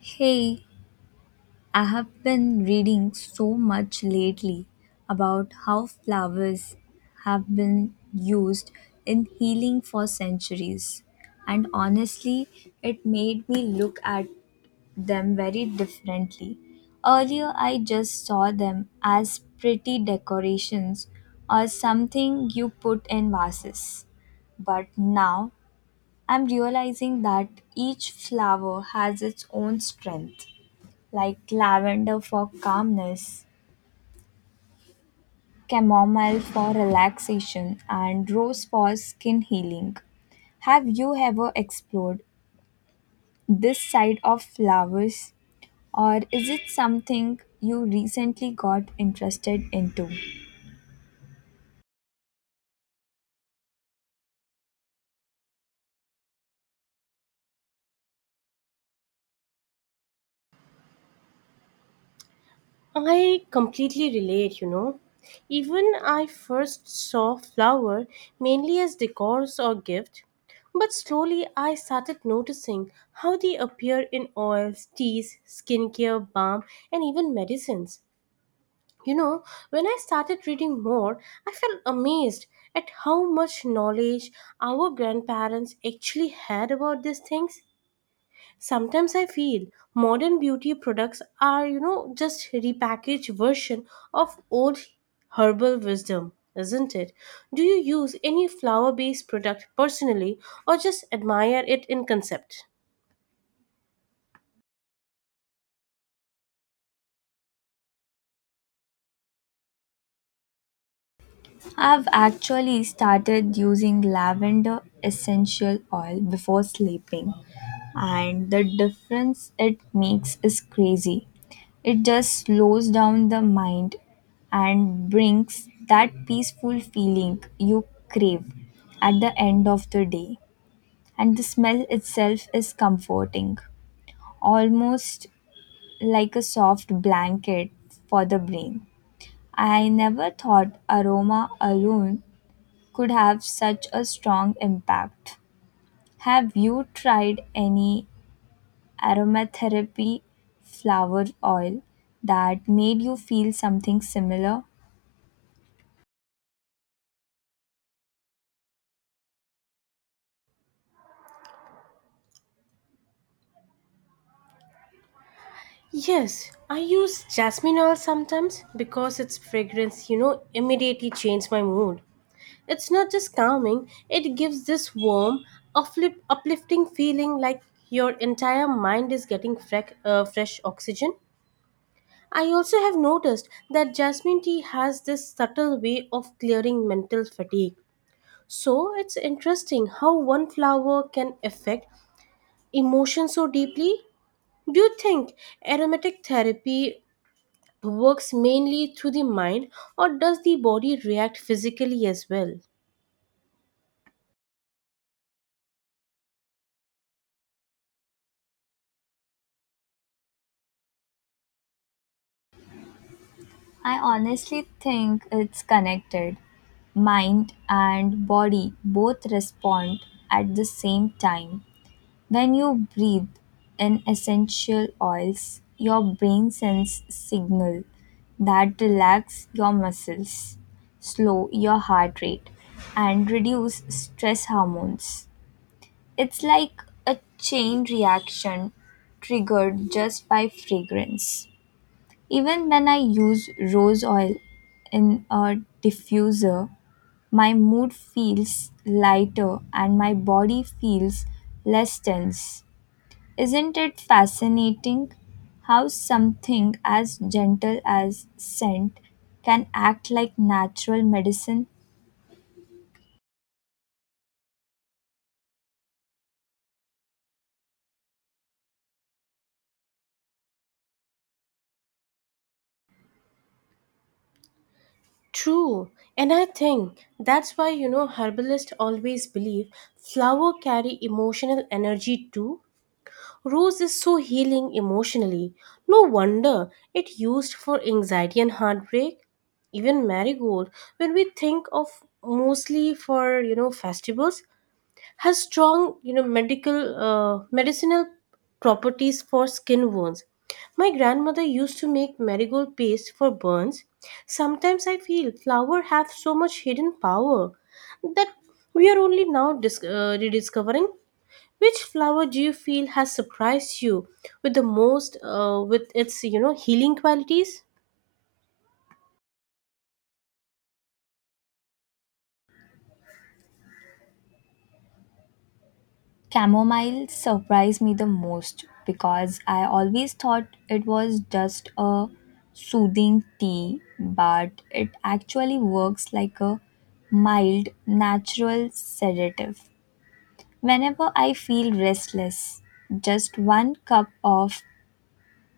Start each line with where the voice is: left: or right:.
left: Hey, I have been reading so much lately about how flowers have been used in healing for centuries. And honestly, it made me look at them very differently. Earlier, I just saw them as pretty decorations or something you put in vases. But now, I'm realizing that each flower has its own strength like lavender for calmness, chamomile for relaxation, and rose for skin healing. Have you ever explored this side of flowers, or is it something you recently got interested into?
right: I completely relate, Even I first saw flower mainly as decors or gift, but slowly I started noticing how they appear in oils, teas, skincare, balm, and even medicines. You know, when I started reading more, I felt amazed at how much knowledge our grandparents actually had about these things. Sometimes I feel modern beauty products are just repackaged version of old herbal wisdom, isn't it? Do you use any flower based product personally or just admire it in concept?
left: I've actually started using lavender essential oil before sleeping, and the difference it makes is crazy. It just slows down the mind and brings that peaceful feeling you crave at the end of the day. And the smell itself is comforting, almost like a soft blanket for the brain. I never thought aroma alone could have such a strong impact. Have you tried any aromatherapy flower oil that made you feel something similar?
right: Yes, I use jasmine oil sometimes because its fragrance, immediately changes my mood. It's not just calming, it gives this warm, uplifting feeling like your entire mind is getting fresh oxygen. I also have noticed that jasmine tea has this subtle way of clearing mental fatigue. So it's interesting how one flower can affect emotion so deeply. Do you think aromatic therapy works mainly through the mind or does the body react physically as well?
left: I honestly think it's connected. Mind and body both respond at the same time. When you breathe in essential oils, your brain sends signal that relax your muscles, slow your heart rate and reduce stress hormones. It's like a chain reaction triggered just by fragrance. Even when I use rose oil in a diffuser, my mood feels lighter and my body feels less tense. Isn't it fascinating how something as gentle as scent can act like natural medicine?
right: True, and I think that's why herbalists always believe flower carry emotional energy too. Rose is so healing emotionally. No wonder it used for anxiety and heartbreak. Even marigold, when we think of mostly for festivals, has strong medical medicinal properties for skin wounds. My grandmother used to make marigold paste for burns. Sometimes I feel flowers have so much hidden power that we are only now rediscovering. Which flower do you feel has surprised you with the most with its healing qualities?
left: Chamomile surprised me the most because I always thought it was just a soothing tea, but it actually works like a mild, natural sedative. Whenever I feel restless, just one cup of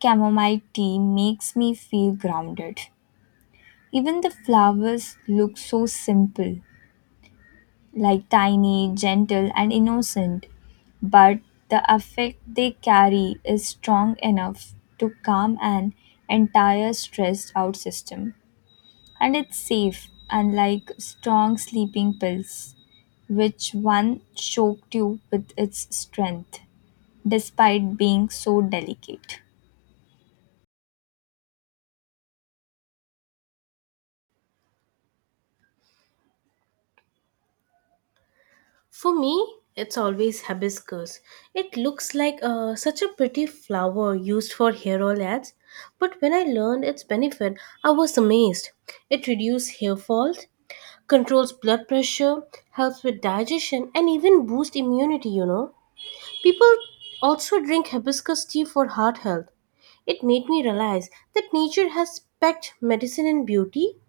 left: chamomile tea makes me feel grounded. Even the flowers look so simple, like tiny, gentle, and innocent, but the affect they carry is strong enough to calm an entire stressed out system. And it's safe, unlike strong sleeping pills, which one choked you with its strength, despite being so delicate.
right: For me, it's always hibiscus. It looks like such a pretty flower used for hair oil ads, but when I learned its benefit, I was amazed. It reduces hair fall, controls blood pressure, helps with digestion, and even boosts immunity, People also drink hibiscus tea for heart health. It made me realize that nature has packed medicine and beauty.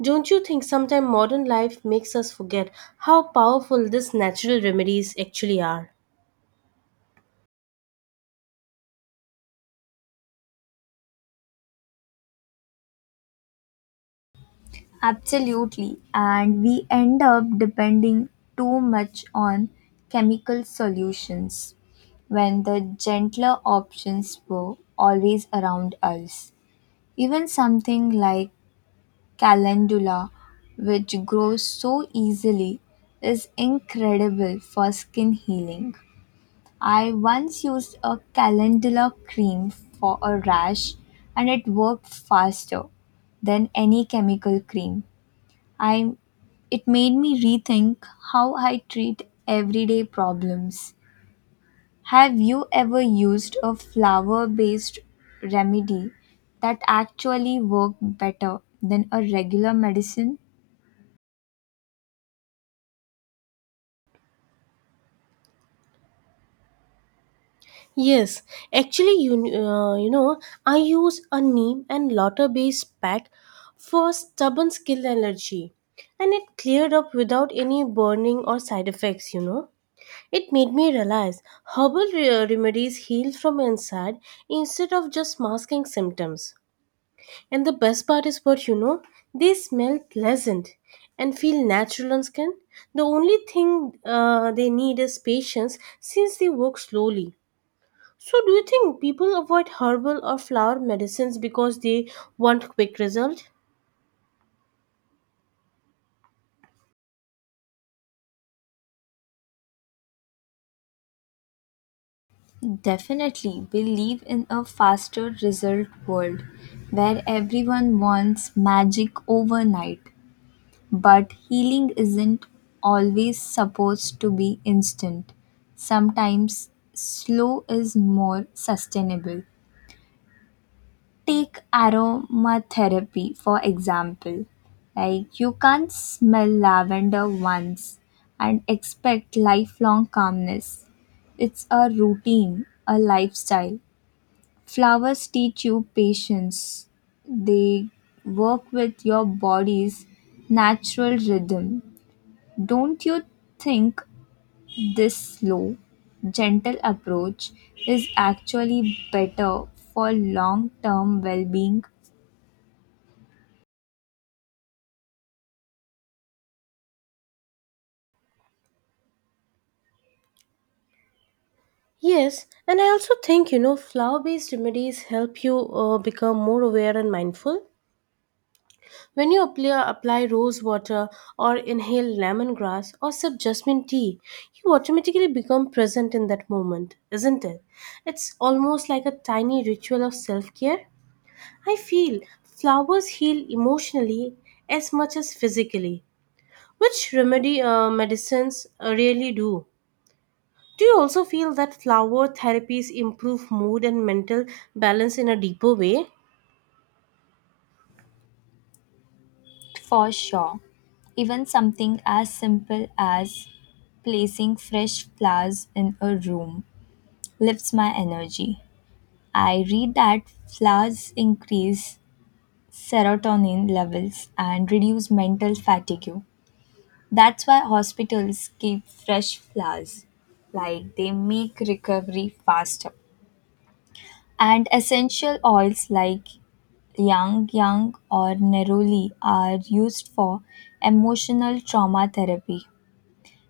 right: Don't you think sometimes modern life makes us forget how powerful these natural remedies actually are?
left: Absolutely. And we end up depending too much on chemical solutions when the gentler options were always around us. Even something like calendula, which grows so easily, is incredible for skin healing. I once used a calendula cream for a rash and it worked faster than any chemical cream. I It made me rethink how I treat everyday problems. Have you ever used a flower-based remedy that actually worked better than a regular medicine?
right: Yes, actually, uh, you know, I use a neem and lauter based pack for stubborn skin allergy, and it cleared up without any burning or side effects. It made me realize herbal remedies heal from inside instead of just masking symptoms. And the best part is what, they smell pleasant and feel natural on skin. The only thing they need is patience since they work slowly. So, do you think people avoid herbal or flower medicines because they want quick result?
left: Definitely, we live in a faster result world where everyone wants magic overnight. But healing isn't always supposed to be instant. Sometimes slow is more sustainable. Take aromatherapy for example. Like you can't smell lavender once and expect lifelong calmness. It's a routine, a lifestyle. Flowers teach you patience. They work with your body's natural rhythm. Don't you think this slow, gentle approach is actually better for long term well being?
right: Yes, and I also think flower based remedies help you become more aware and mindful. When you apply rose water or inhale lemongrass or sip jasmine tea, you automatically become present in that moment, isn't it? It's almost like a tiny ritual of self care. I feel flowers heal emotionally as much as physically, which remedy medicines really do. Do you also feel that flower therapies improve mood and mental balance in a deeper way?
left: For sure. Even something as simple as placing fresh flowers in a room lifts my energy. I read that flowers increase serotonin levels and reduce mental fatigue. That's why hospitals keep fresh flowers, like they make recovery faster. And essential oils like yang yang or neroli are used for emotional trauma therapy.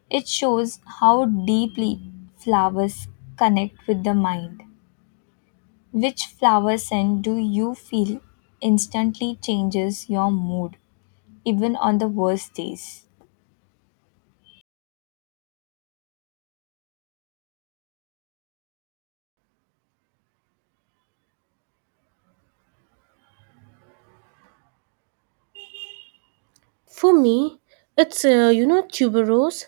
left: It shows how deeply flowers connect with the mind. Which flower scent do you feel instantly changes your mood, even on the worst days?
right: For me, it's tuberose.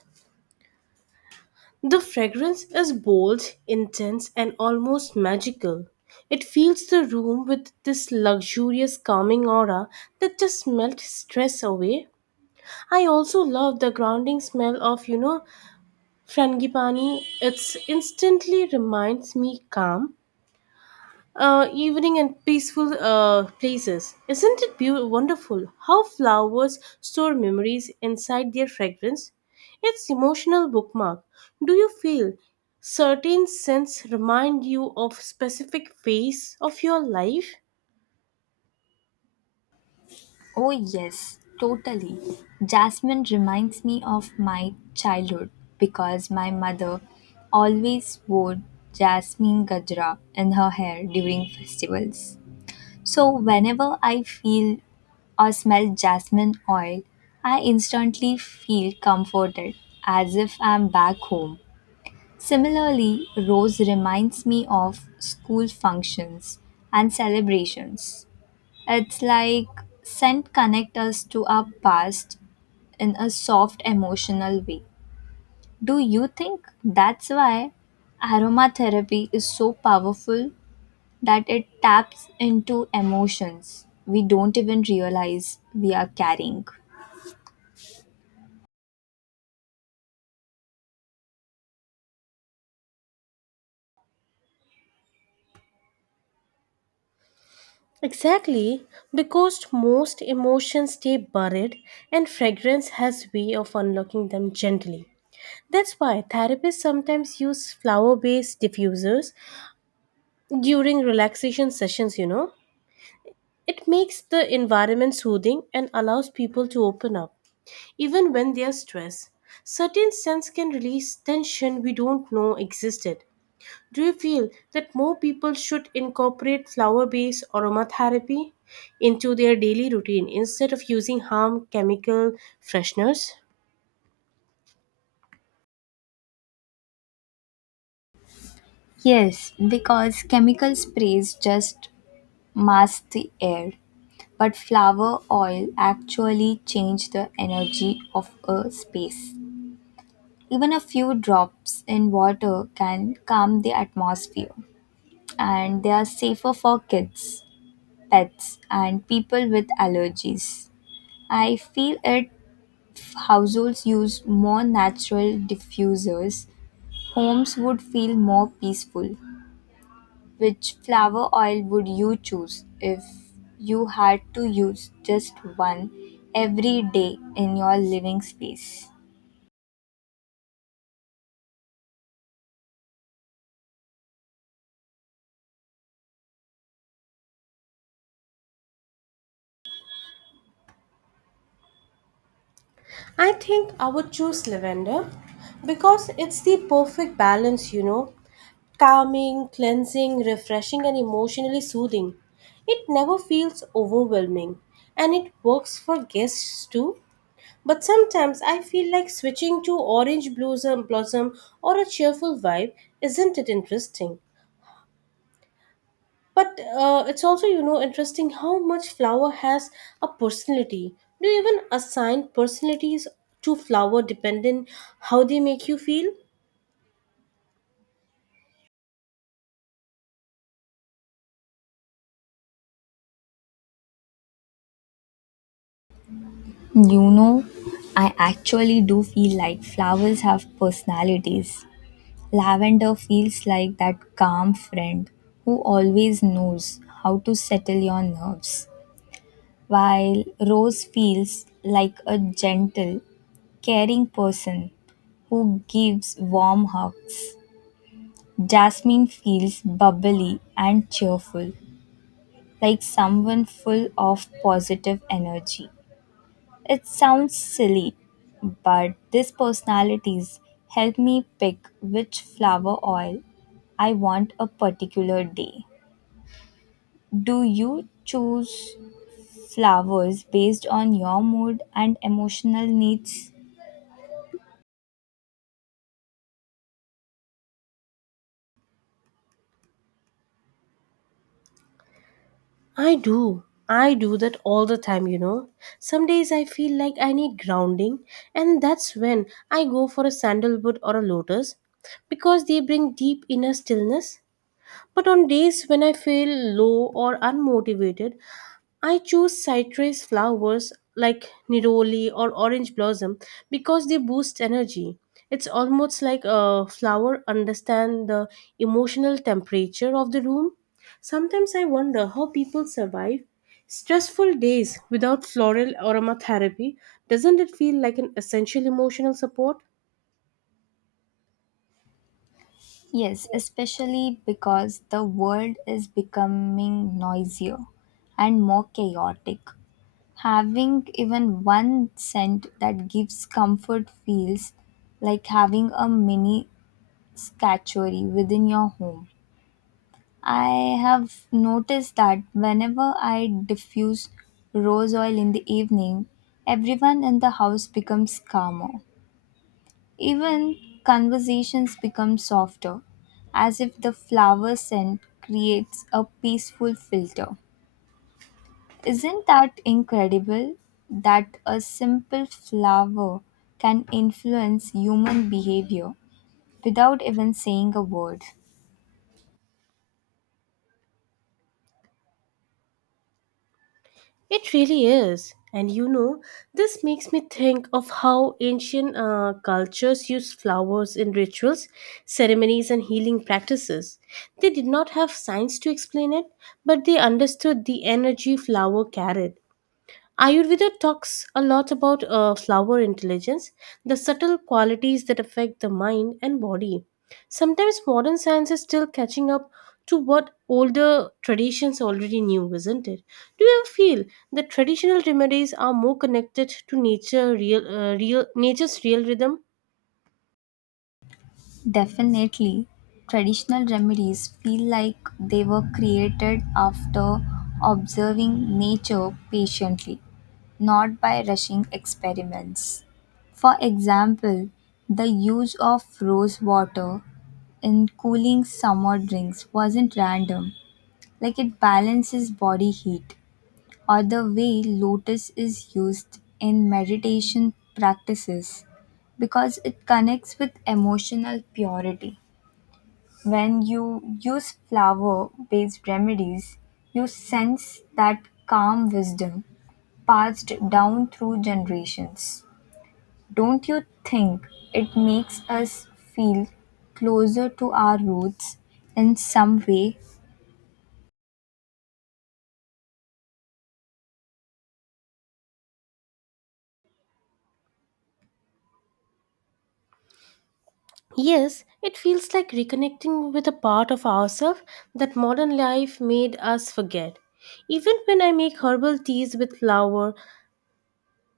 right: The fragrance is bold, intense, and almost magical. It fills the room with this luxurious, calming aura that just melts stress away. I also love the grounding smell of, frangipani. It instantly reminds me calm evening and peaceful places. Isn't it beautiful, wonderful how flowers store memories inside their fragrance? It's emotional bookmark. Do you feel certain scents remind you of specific phase of your life?
left: Oh, yes, totally. Jasmine reminds me of my childhood because my mother always wore jasmine gajra in her hair during festivals. So, whenever I feel or smell jasmine oil, I instantly feel comforted as if I'm back home. Similarly, rose reminds me of school functions and celebrations. It's like scent connect us to our past in a soft emotional way. Do you think that's why aromatherapy is so powerful that it taps into emotions we don't even realize we are carrying?
right: Exactly, because most emotions stay buried and fragrance has way of unlocking them gently. That's why therapists sometimes use flower-based diffusers during relaxation sessions, It makes the environment soothing and allows people to open up, even when they are stressed. Certain scents can release tension we don't know existed. Do you feel that more people should incorporate flower based aromatherapy into their daily routine instead of using harm chemical fresheners?
left: Yes, because chemical sprays just mask the air, but flower oil actually change the energy of a space. Even a few drops in water can calm the atmosphere, and they are safer for kids, pets, and people with allergies. I feel if households use more natural diffusers, homes would feel more peaceful. Which flower oil would you choose if you had to use just one every day in your living space?
right: I think I would choose lavender because it's the perfect balance, Calming, cleansing, refreshing, and emotionally soothing. It never feels overwhelming and it works for guests too. But sometimes I feel like switching to orange blossom or a cheerful vibe. Isn't it interesting? But it's also, interesting how much flower has a personality. Do you even assign personalities to flower depending how they make you feel?
left: You know, I actually do feel like flowers have personalities. Lavender feels like that calm friend who always knows how to settle your nerves, while Rose feels like a gentle, caring person who gives warm hugs. Jasmine feels bubbly and cheerful, like someone full of positive energy. It sounds silly, but these personalities help me pick which flower oil I want a particular day. Do you choose flowers based on your mood and emotional needs?
right: I do. I do that all the time, Some days I feel like I need grounding, and that's when I go for a sandalwood or a lotus because they bring deep inner stillness. But on days when I feel low or unmotivated, I choose citrus flowers like neroli or orange blossom because they boost energy. It's almost like a flower understand the emotional temperature of the room. Sometimes I wonder how people survive stressful days without floral aromatherapy. Doesn't it feel like an essential emotional support?
left: Yes, especially because the world is becoming noisier and more chaotic. Having even one scent that gives comfort feels like having a mini statuary within your home. I have noticed that whenever I diffuse rose oil in the evening, everyone in the house becomes calmer. Even conversations become softer, as if the flower scent creates a peaceful filter. Isn't that incredible that a simple flower can influence human behavior without even saying a word?
right: It really is. And this makes me think of how ancient cultures used flowers in rituals, ceremonies, and healing practices. They did not have science to explain it, but they understood the energy flower carried. Ayurveda talks a lot about flower intelligence, the subtle qualities that affect the mind and body. Sometimes modern science is still catching up to what older traditions already knew, isn't it? Do you feel that traditional remedies are more connected to nature, real nature's real rhythm?
left: Definitely, traditional remedies feel like they were created after observing nature patiently, not by rushing experiments. For example, the use of rose water in cooling summer drinks wasn't random, like it balances body heat, or the way lotus is used in meditation practices because it connects with emotional purity. When you use flower based remedies, you sense that calm wisdom passed down through generations. Don't you think it makes us feel closer to our roots in some way?
right: Yes, it feels like reconnecting with a part of ourselves that modern life made us forget. Even when I make herbal teas with flower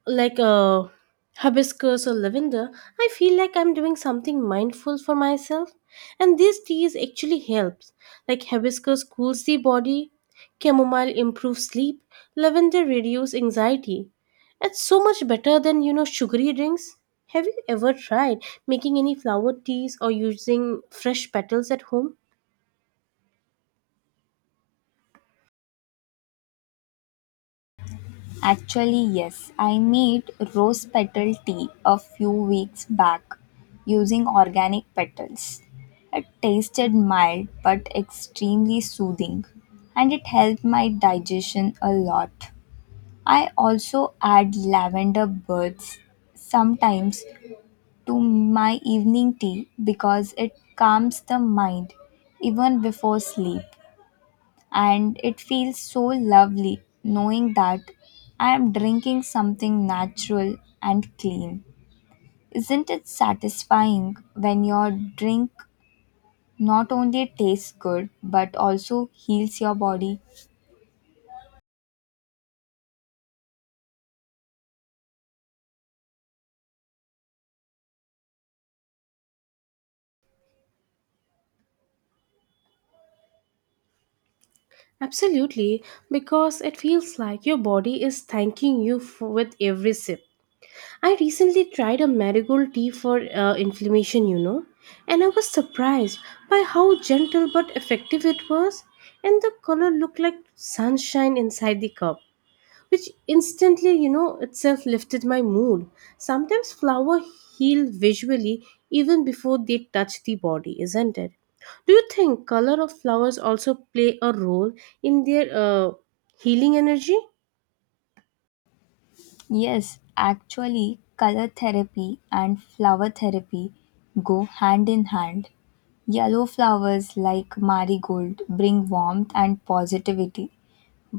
right: like a hibiscus or lavender, I feel like I'm doing something mindful for myself. And these teas actually helps. Like hibiscus cools the body, chamomile improves sleep, lavender reduces anxiety. It's so much better than sugary drinks. Have you ever tried making any flower teas or using fresh petals at home?
left: Actually, yes, I made rose petal tea a few weeks back using organic petals. It tasted mild but extremely soothing, and it helped my digestion a lot. I also add lavender buds sometimes to my evening tea because it calms the mind even before sleep and it feels so lovely knowing that I am drinking something natural and clean. Isn't it satisfying when your drink not only tastes good but also heals your body?
right: Absolutely, because it feels like your body is thanking you for, with every sip. I recently tried a marigold tea for inflammation, and I was surprised by how gentle but effective it was, and the color looked like sunshine inside the cup, which instantly, itself lifted my mood. Sometimes flowers heal visually even before they touch the body, isn't it? Do you think color of flowers also play a role in their healing energy?
left: Yes, actually, color therapy and flower therapy go hand in hand. Yellow flowers like marigold bring warmth and positivity,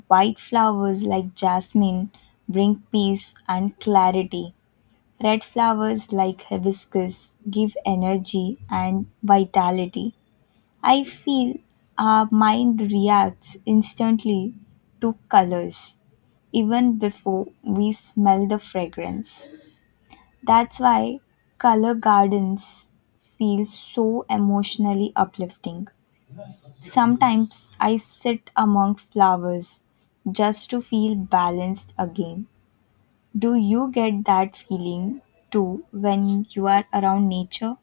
left: white flowers like jasmine bring peace and clarity. Red flowers like hibiscus give energy and vitality. I feel our mind reacts instantly to colors even before we smell the fragrance. That's why color gardens feel so emotionally uplifting. Sometimes I sit among flowers just to feel balanced again. Do you get that feeling too when you are around nature?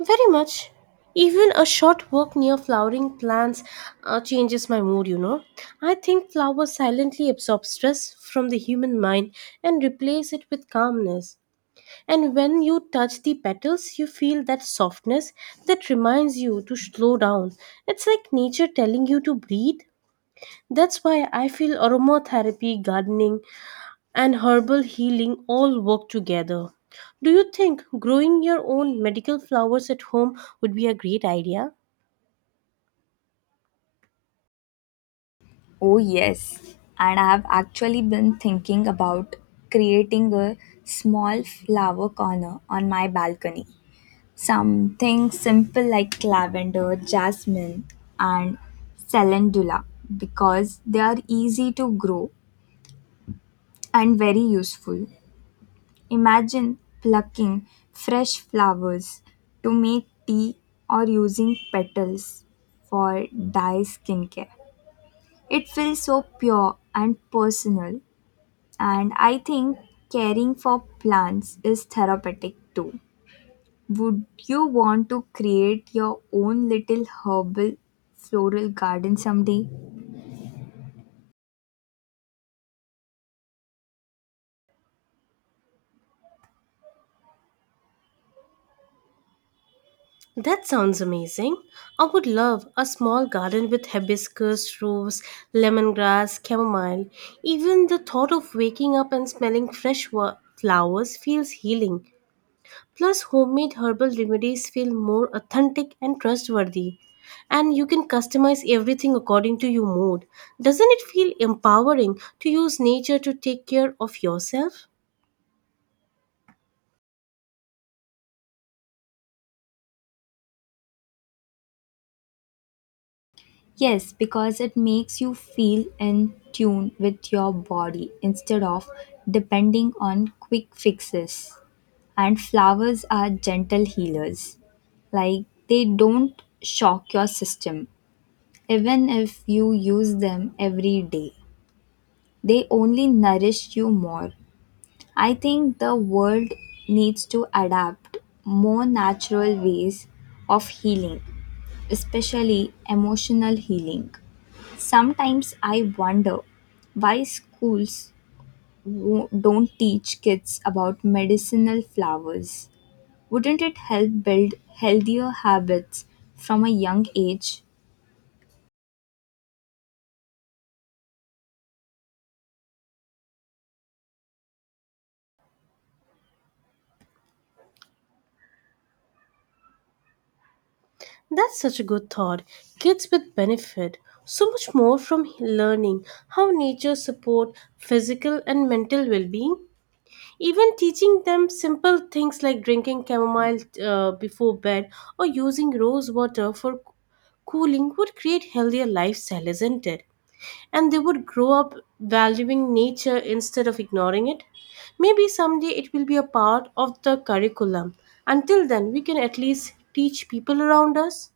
right: Very much. Even a short walk near flowering plants changes my mood, I think flowers silently absorb stress from the human mind and replace it with calmness. And when you touch the petals, you feel that softness that reminds you to slow down. It's like nature telling you to breathe. That's why I feel aromatherapy, gardening, and herbal healing all work together. Do you think growing your own medical flowers at home would be a great idea?
left: Oh, yes. And I have actually been thinking about creating a small flower corner on my balcony. Something simple like lavender, jasmine, and calendula because they are easy to grow and very useful. Imagine plucking fresh flowers to make tea or using petals for dye skincare. It feels so pure and personal, and I think caring for plants is therapeutic too. Would you want to create your own little herbal floral garden someday?
right: That sounds amazing. I would love a small garden with hibiscus, rose, lemongrass, chamomile. Even the thought of waking up and smelling fresh flowers feels healing. Plus, homemade herbal remedies feel more authentic and trustworthy. And you can customize everything according to your mood. Doesn't it feel empowering to use nature to take care of yourself?
left: Yes, because it makes you feel in tune with your body instead of depending on quick fixes. And flowers are gentle healers. Like they don't shock your system, even if you use them every day. They only nourish you more. I think the world needs to adapt more natural ways of healing, especially emotional healing. Sometimes I wonder why schools don't teach kids about medicinal flowers. Wouldn't it help build healthier habits from a young age?
right: That's such a good thought. Kids with benefit so much more from learning how nature support physical and mental well-being. Even teaching them simple things like drinking chamomile before bed or using rose water for cooling would create healthier lifestyle, isn't it? And they would grow up valuing nature instead of ignoring it. Maybe someday it will be a part of the curriculum. Until then, we can at least teach people around us.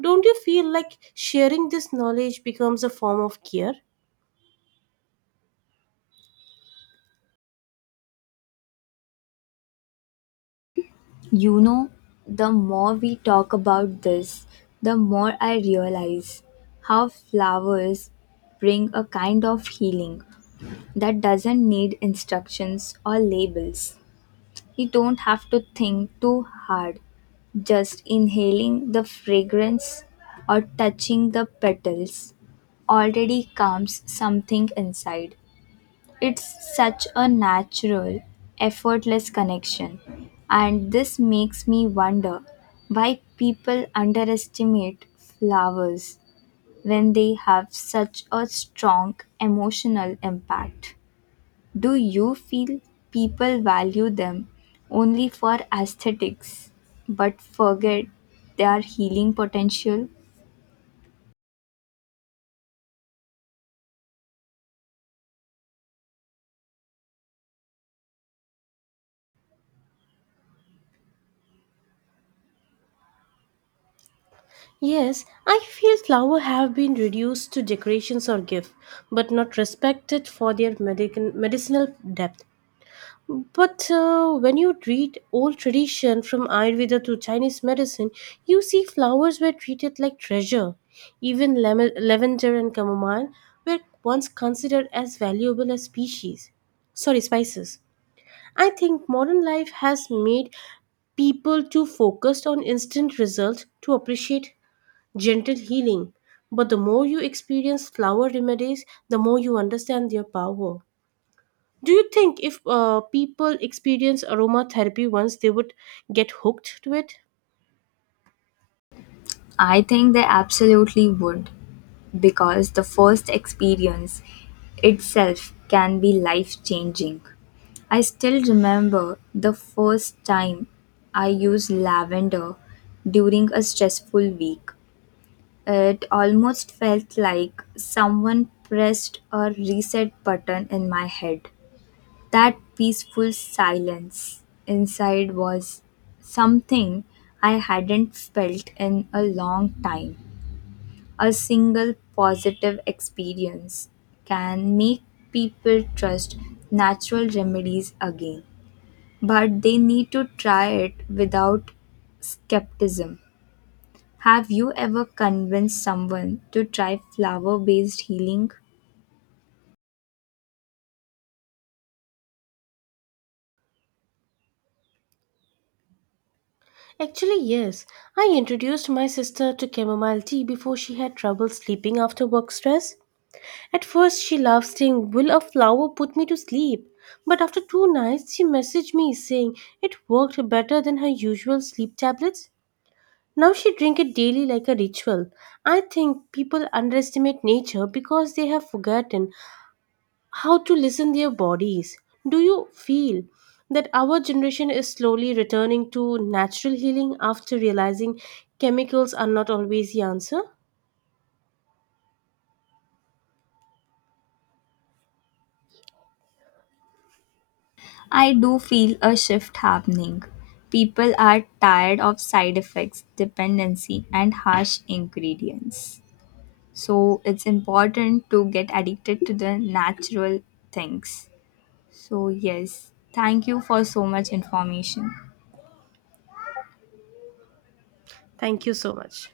right: Don't you feel like sharing this knowledge becomes a form of care?
left: You know, the more we talk about this, the more I realize how flowers bring a kind of healing that doesn't need instructions or labels. You don't have to think too hard. Just inhaling the fragrance or touching the petals already calms something inside. It's such a natural, effortless connection. And this makes me wonder why people underestimate flowers when they have such a strong emotional impact. Do you feel people value them only for aesthetics but forget their healing potential?
right: Yes, I feel flowers have been reduced to decorations or gift, but not respected for their medicinal depth. But when you read old tradition from Ayurveda to Chinese medicine, you see flowers were treated like treasure. Even lavender and chamomile were once considered as valuable as species. Sorry, spices. I think modern life has made people too focused on instant results to appreciate gentle healing. But the more you experience flower remedies, the more you understand their power. Do you think if people experience aromatherapy once, they would get hooked to it?
left: I think they absolutely would because the first experience itself can be life changing. I still remember the first time I used lavender during a stressful week. It almost felt like someone pressed a reset button in my head. That peaceful silence inside was something I hadn't felt in a long time. A single positive experience can make people trust natural remedies again, but they need to try it without skepticism. Have you ever convinced someone to try flower based healing?
right: Actually, yes. I introduced my sister to chamomile tea before she had trouble sleeping after work stress. At first, she laughed, saying, "Will a flower put me to sleep?" But after 2 nights, she messaged me saying it worked better than her usual sleep tablets. Now she drink it daily like a ritual. I think people underestimate nature because they have forgotten how to listen their bodies. Do you feel that our generation is slowly returning to natural healing after realizing chemicals are not always the answer?
left: I do feel a shift happening. People are tired of side effects, dependency, and harsh ingredients. So it's important to get addicted to the natural things. So, yes, thank you for so much information.
right: Thank you so much.